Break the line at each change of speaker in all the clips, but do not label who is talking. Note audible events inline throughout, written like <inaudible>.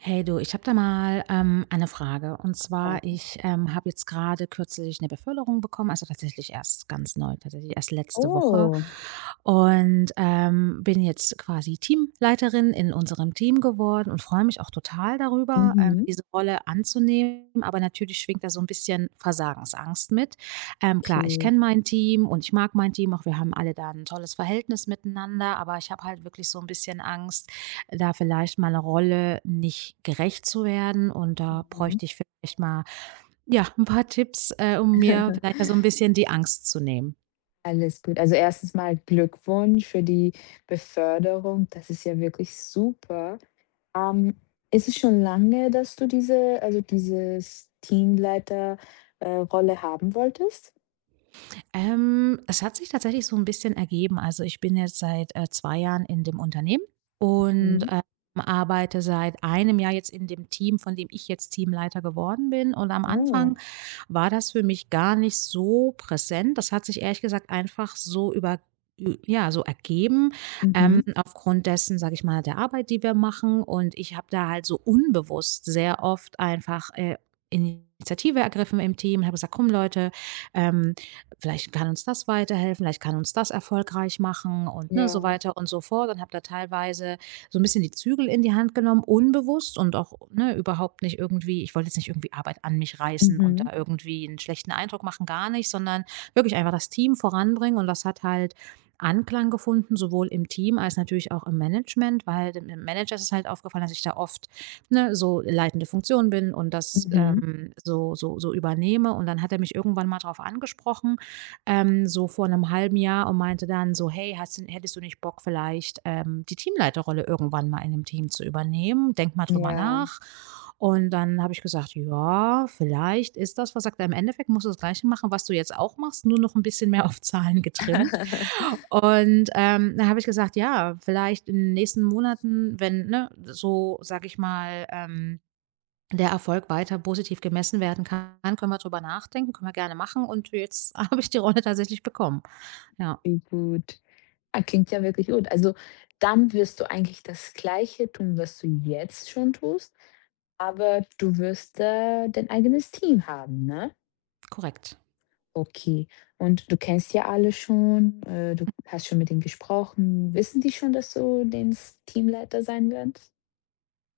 Hey du, ich habe da mal eine Frage. Und zwar,
Ja.
ich habe jetzt gerade kürzlich eine Beförderung bekommen, also tatsächlich erst ganz neu, tatsächlich erst letzte Woche.
Oh,
Und bin jetzt quasi Teamleiterin in unserem Team geworden und freue mich auch total darüber,
mhm,
diese Rolle anzunehmen. Aber natürlich schwingt da so ein bisschen Versagensangst mit. Klar, ich kenne
okay.
mein Team und ich mag mein Team auch. Wir haben alle da ein tolles Verhältnis miteinander, aber ich habe halt wirklich so ein bisschen Angst, da vielleicht meiner Rolle nicht gerecht zu werden. Und da
Mhm.
bräuchte ich vielleicht mal, ja, ein paar Tipps, um mir vielleicht
<laughs>
so ein bisschen die Angst zu nehmen.
Alles gut. Also, erstens mal Glückwunsch für die Beförderung. Das ist ja wirklich super. Ähm, Ist es schon lange, dass du diese also, dieses Teamleiter Rolle haben wolltest?
Es hat sich tatsächlich so ein bisschen ergeben. Also, ich bin jetzt seit, 2 Jahren in dem Unternehmen und,
Mhm.
arbeite seit einem Jahr jetzt in dem Team, von dem ich jetzt Teamleiter geworden bin. Und am
Oh.
Anfang war das für mich gar nicht so präsent. Das hat sich ehrlich gesagt einfach so über ü ja, so ergeben,
Mhm.
aufgrund dessen, sage ich mal, der Arbeit, die wir machen. Und ich habe da halt so unbewusst sehr oft einfach, Initiative ergriffen im Team und habe gesagt: „Komm Leute, ähm, Vielleicht kann uns das weiterhelfen, vielleicht kann uns das erfolgreich machen und, ne, so
Ja.
weiter und so fort“, und habe da teilweise so ein bisschen die Zügel in die Hand genommen, unbewusst und auch, ne, überhaupt nicht irgendwie. Ich wollte jetzt nicht irgendwie Arbeit an mich reißen und
Mhm.
da irgendwie einen schlechten Eindruck machen, gar nicht, sondern wirklich einfach das Team voranbringen, und das hat halt Anklang gefunden, sowohl im Team als natürlich auch im Management, weil dem Manager ist es halt aufgefallen, dass ich da oft, ne, so leitende Funktion bin und das,
Mhm.
so übernehme, und dann hat er mich irgendwann mal darauf angesprochen, so vor 'nem halben Jahr, und meinte dann so: „Hey, hast du hättest du nicht Bock vielleicht, die Teamleiterrolle irgendwann mal in dem Team zu übernehmen? Denk mal drüber
Ja.
nach.“ Und dann habe ich gesagt: „Ja, vielleicht ist das“, was sagt er: „Im Endeffekt musst du das Gleiche machen, was du jetzt auch machst, nur noch ein bisschen mehr <laughs> auf Zahlen getrimmt.“
<laughs>
Und, dann habe ich gesagt: „Ja, vielleicht in den nächsten Monaten, wenn, ne, so, sage ich mal, der Erfolg weiter positiv gemessen werden kann, können wir drüber nachdenken, können wir gerne machen“, und jetzt <laughs> habe ich die Rolle tatsächlich bekommen. Ja,
Wie gut. Ah, klingt ja wirklich gut. Also, dann wirst du eigentlich das Gleiche tun, was du jetzt schon tust, aber du wirst, dein eigenes Team haben, ne?
korrekt.
Okay. Und du kennst ja alle schon, du hast schon mit denen gesprochen. Wissen die schon, dass du den s Teamleiter sein wirst?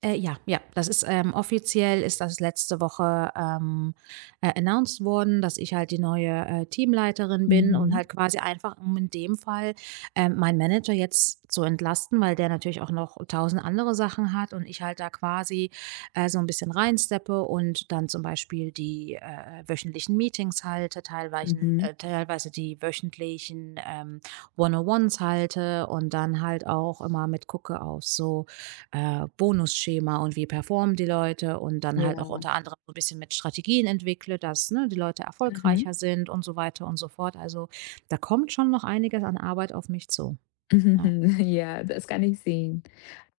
Ja, ja, offiziell ist das letzte Woche, announced worden, dass ich halt die neue, Teamleiterin bin, und
Mhm,
halt quasi einfach, um in dem Fall, meinen Manager jetzt zu entlasten, weil der natürlich auch noch tausend andere Sachen hat, und ich halt da quasi, so ein bisschen reinsteppe und dann zum Beispiel die, wöchentlichen Meetings halte, teilweise
mhm,
äh, teilweise die wöchentlichen, One-on-ones halte und dann halt auch immer mit gucke auf so, Bonusschema, und wie performen die Leute, und dann halt auch
ja.
unter anderem so ein bisschen mit Strategien entwickle, dass, ne, die Leute
Mhm,
erfolgreicher sind, und so weiter und so fort. Also, da kommt schon noch einiges an Arbeit auf mich zu,
<laughs>
ja.
mhm, ja, das kann ich sehen.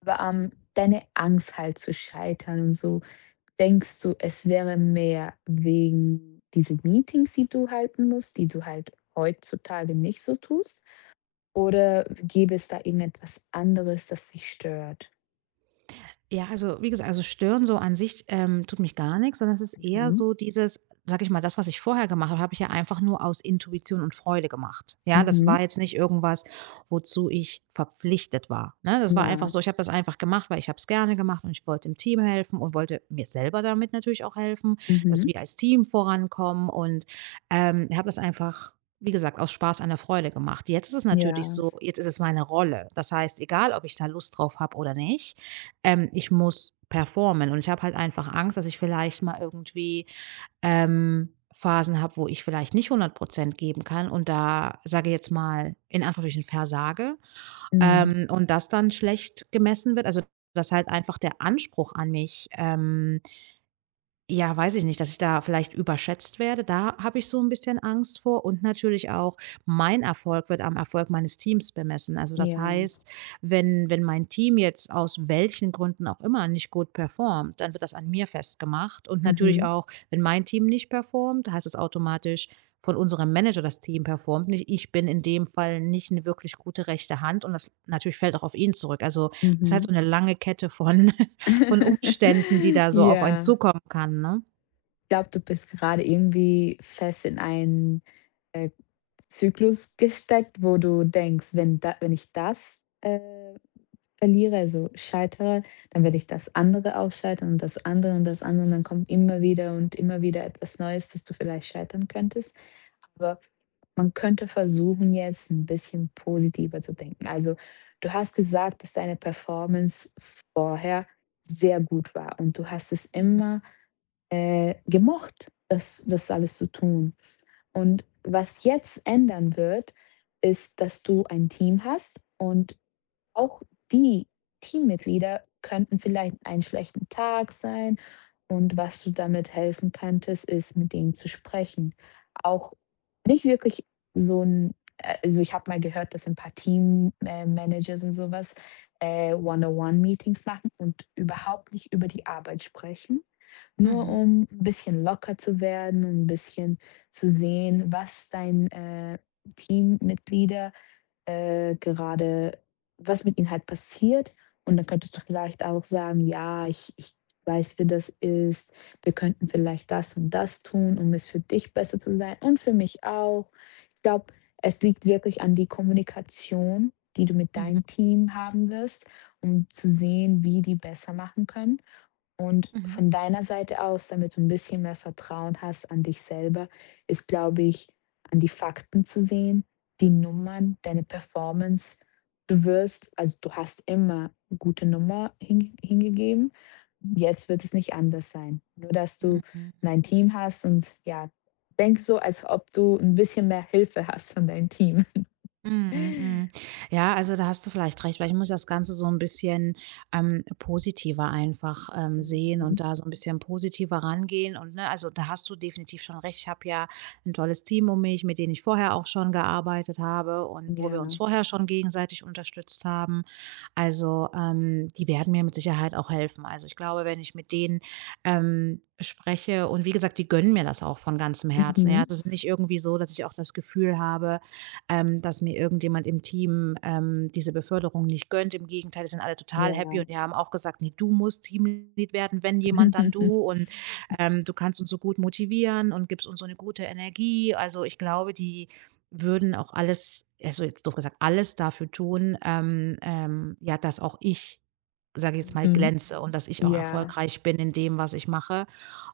Aber, deine Angst halt zu scheitern und so, denkst du, es wäre mehr wegen diese Meetings, die du halten musst, die du halt heutzutage nicht so tust? Oder gäbe es da irgendetwas anderes, das dich stört?
Ja, also wie gesagt, also stören so an sich, tut mich gar nichts, sondern es ist eher
Mhm.
so dieses, sag ich mal, das, was ich vorher gemacht habe, habe ich ja einfach nur aus Intuition und Freude gemacht. Ja, das
Mhm.
war jetzt nicht irgendwas, wozu ich verpflichtet war, ne? Das war einfach
Ja.
so, ich habe das einfach gemacht, weil ich habe es gerne gemacht und ich wollte dem Team helfen und wollte mir selber damit natürlich auch helfen, dass
Mhm.
wir als Team vorankommen, und, habe das einfach, wie gesagt, aus Spaß an der Freude gemacht. Jetzt ist es natürlich
Ja.
so, jetzt ist es meine Rolle. Das heißt, egal, ob ich da Lust drauf habe oder nicht, ich muss performen. Und ich habe halt einfach Angst, dass ich vielleicht mal irgendwie Phasen habe, wo ich vielleicht nicht 100% geben kann und da, sage ich jetzt mal in Anführungsstrichen, versage,
Mhm.
und das dann schlecht gemessen wird. Also, dass halt einfach der Anspruch an mich, ja, weiß ich nicht, dass ich da vielleicht überschätzt werde. Da habe ich so ein bisschen Angst vor, und natürlich auch, mein Erfolg wird am Erfolg meines Teams bemessen. Also, das
Ja.
heißt, wenn mein Team jetzt aus welchen Gründen auch immer nicht gut performt, dann wird das an mir festgemacht, und natürlich
Mhm.
auch, wenn mein Team nicht performt, heißt es automatisch von unserem Manager, das Team performt nicht. Ich bin in dem Fall nicht eine wirklich gute rechte Hand, und das natürlich fällt auch auf ihn zurück. Also, ist halt
Mhm.
so 'ne lange Kette von <laughs> von Umständen, die
<laughs>
da so auf einen
Ja.
zukommen kann, ne?
Ich glaube, du bist gerade irgendwie fest in einen, äh, Zyklus gesteckt, wo du denkst: „Wenn da wenn ich das, verliere, also scheitere, dann werde ich das andere auch scheitern und das andere und das andere und dann kommt immer wieder und immer wieder etwas Neues, dass du vielleicht scheitern könntest. Aber man könnte versuchen, jetzt ein bisschen positiver zu denken. Also, du hast gesagt, dass deine Performance vorher sehr gut war und du hast es
Mhm,
immer, gemocht, das alles zu tun. Und was jetzt ändern wird, ist, dass du ein Team hast und auch die Teammitglieder könnten vielleicht einen schlechten Tag sein und was du damit helfen könntest, ist, mit denen zu sprechen. Auch nicht wirklich so ein also, ich habe mal gehört, dass ein paar Teammanagers und sowas One-on-One-Meetings machen und überhaupt nicht über die Arbeit sprechen, nur
mhm,
um ein bisschen locker zu werden, um ein bisschen zu sehen, was dein, Teammitglieder gerade was mit ihnen halt passiert. Und dann könntest du vielleicht auch sagen: „Ja, ich weiß, wie das ist. Wir könnten vielleicht das und das tun, um es für dich besser zu sein und für mich auch.“ Ich glaube, es liegt wirklich an die Kommunikation, die du mit
mhm,
deinem Team haben wirst, um zu sehen, wie die besser machen können. Und
mhm,
von deiner Seite aus, damit du ein bisschen mehr Vertrauen hast an dich selber, ist, glaube ich, an die Fakten zu sehen, die Nummern, deine Performance. Du wirst also, du hast immer eine gute Nummer hingegeben. Jetzt wird es nicht anders sein. Nur, dass du
mhm.
'n Team hast und ja, denk so, als ob du ein bisschen mehr Hilfe hast von deinem Team.
Mhm,
<laughs>
mhm. Ja, also da hast du vielleicht recht. Vielleicht muss ich das Ganze so ein bisschen, positiver einfach, sehen und
Mhm.
da so ein bisschen positiver rangehen, und, ne, also da hast du definitiv schon recht. Ich habe ja ein tolles Team um mich, mit denen ich vorher auch schon gearbeitet habe und wo wir
Ja.
uns vorher schon gegenseitig unterstützt haben. Also, die werden mir mit Sicherheit auch helfen. Also, ich glaube, wenn ich mit denen, spreche, und wie gesagt, die gönnen mir das auch von ganzem Herzen, ja.
Mhm.
Also, es ist nicht irgendwie so, dass ich auch das Gefühl habe, dass mir irgendjemand im Team, diese Beförderung nicht gönnt. Im Gegenteil, die sind alle
Ja.
total happy, und die haben auch gesagt: „Nee, du musst Teamlead werden, wenn jemand, dann du.
<laughs>
Und du kannst uns so gut motivieren und gibst uns so eine gute Energie.“ Also ich glaube, die würden auch alles, also jetzt doof gesagt, alles dafür tun, ja, dass auch ich, sage ich jetzt mal,
Mhm.
glänze, und dass ich auch
Ja.
erfolgreich bin in dem, was ich mache.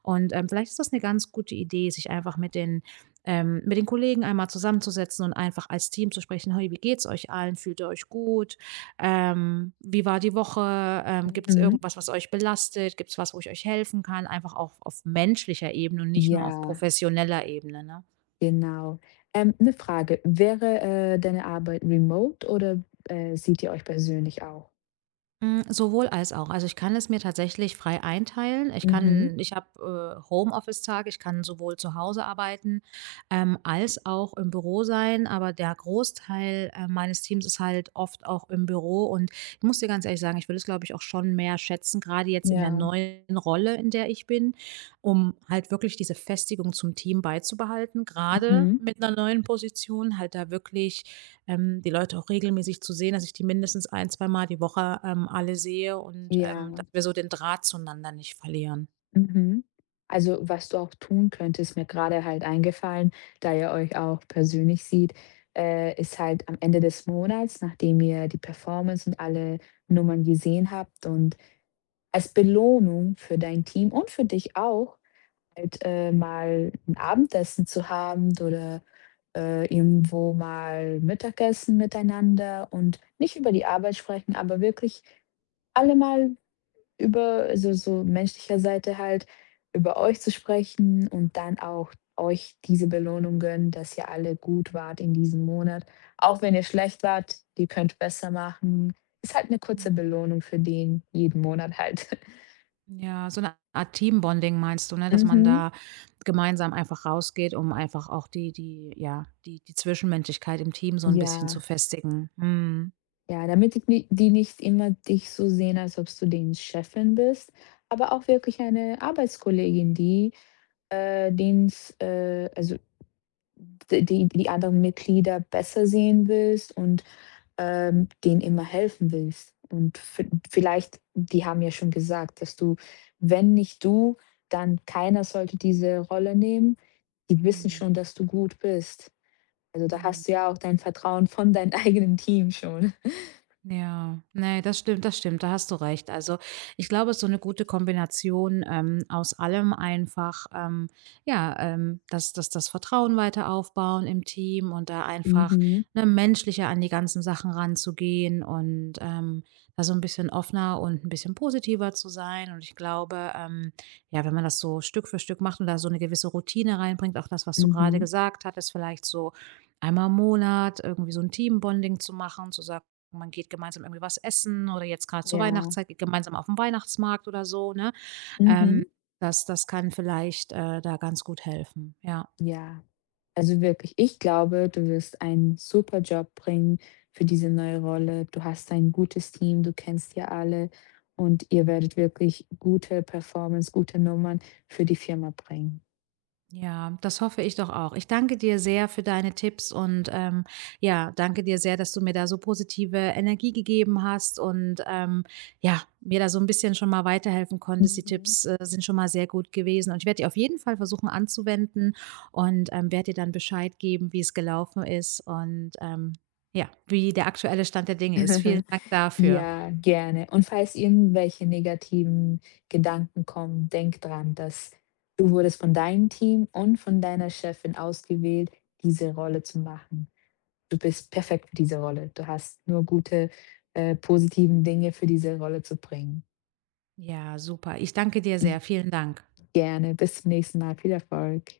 Und, vielleicht ist das eine ganz gute Idee, sich einfach mit den, mit den Kollegen einmal zusammenzusetzen und einfach als Team zu sprechen: „Hey, wie geht's euch allen? Fühlt ihr euch gut? Wie war die Woche? Gibt es
Mhm.
irgendwas, was euch belastet? Gibt es was, wo ich euch helfen kann?“ Einfach auch auf menschlicher Ebene und nicht nur auf
Ja,
professioneller Ebene, ne?
genau. 'Ne Frage, wäre, deine Arbeit remote oder, seht ihr euch persönlich auch?
Hm, sowohl als auch. Also, ich kann es mir tatsächlich frei einteilen. Ich
Mhm.
kann ich habe, Homeoffice-Tage, ich kann sowohl zu Hause arbeiten, als auch im Büro sein, aber der Großteil, meines Teams ist halt oft auch im Büro, und ich muss dir ganz ehrlich sagen, ich würde es, glaube ich, auch schon mehr schätzen, gerade jetzt in der
Ja.
neuen Rolle, in der ich bin, um halt wirklich diese Festigung zum Team beizubehalten. Gerade
Mhm.
mit einer neuen Position, halt da wirklich, die Leute auch regelmäßig zu sehen, dass ich die mindestens ein, zwei Mal die Woche, alle sehe und, dass
Ja.
wir so den Draht zueinander nicht verlieren.
Mhm. Also, was du auch tun könntest, mir gerade halt eingefallen, da ihr euch auch persönlich seht, ist halt am Ende des Monats, nachdem ihr die Performance und alle Nummern gesehen habt und als Belohnung für dein Team und für dich auch halt, mal ein Abendessen zu haben oder, irgendwo mal Mittagessen miteinander und nicht über die Arbeit sprechen, aber wirklich alle mal über also, so menschlicher Seite halt über euch zu sprechen und dann auch euch diese Belohnung gönnen, dass ihr alle gut wart in diesem Monat. Auch wenn ihr schlecht wart, ihr könnt besser machen. Ist halt eine kurze
Mhm.
Belohnung für den jeden Monat halt.
Ja, so eine Art Teambonding meinst du, ne,
<laughs>
dass man
Mhm,
da gemeinsam einfach rausgeht, um einfach auch die die ja, die die Zwischenmenschlichkeit im Team so ein bisschen zu
ja.
festigen. Mhm.
Ja, damit die die nicht immer dich so sehen, als ob du den Chefin bist, aber auch wirklich eine Arbeitskollegin, die, den's also d die die anderen Mitglieder besser sehen willst und, denen immer helfen willst. Und vi vielleicht die haben ja schon gesagt, dass du wenn nicht du, dann keiner sollte diese Rolle nehmen. Die wissen
Mhm.
schon, dass du gut bist. Also, da
Mhm.
hast du ja auch dein Vertrauen von deinem <laughs> eigenen Team schon.
Ja, ne, das stimmt, da hast du recht. Also, ich glaube, es ist so eine gute Kombination, aus allem einfach, ja, dass das Vertrauen weiter aufbauen im Team, und da einfach,
Mhm,
ne, menschlicher an die ganzen Sachen ranzugehen, und, da so ein bisschen offener und ein bisschen positiver zu sein. Und ich glaube, ja, wenn man das so Stück für Stück macht und da so eine gewisse Routine reinbringt, auch das, was du gerade
mhm.
gesagt hattest, vielleicht so einmal im Monat irgendwie so ein Teambonding zu machen, zu sagen: man geht gemeinsam irgendwie was essen, oder jetzt gerade zur
Ja,
Weihnachtszeit, geht gemeinsam auf 'n Weihnachtsmarkt oder so, ne?
mhm,
Ähm, das kann vielleicht, da ganz gut helfen, ja.
ja. Also wirklich, ich glaube, du wirst einen super Job bringen für diese neue Rolle. Du hast ein gutes Team, du kennst ja alle und ihr werdet wirklich gute Performance, gute Nummern für die Firma bringen.
Ja, das hoffe ich doch auch. Ich danke dir sehr für deine Tipps und, ja, danke dir sehr, dass du mir da so positive Energie gegeben hast und, ja, mir da so ein bisschen schon mal weiterhelfen konntest. Die
Mhm.
Tipps, sind schon mal sehr gut gewesen, und ich werde die auf jeden Fall versuchen anzuwenden, und werde dir dann Bescheid geben, wie es gelaufen ist, und ja, wie der aktuelle Stand der Dinge ist. Vielen
<laughs>
Dank dafür.
Ja, gerne. Und falls irgendwelche negativen Gedanken kommen, denk dran, dass du wurdest von deinem Team und von deiner Chefin ausgewählt, diese Rolle zu machen. Du bist perfekt für diese Rolle. Du hast nur gute, positiven Dinge für diese Rolle zu bringen.
Ja, super. Ich danke dir sehr. Vielen Dank.
Gerne, bis zum nächsten Mal. Viel Erfolg.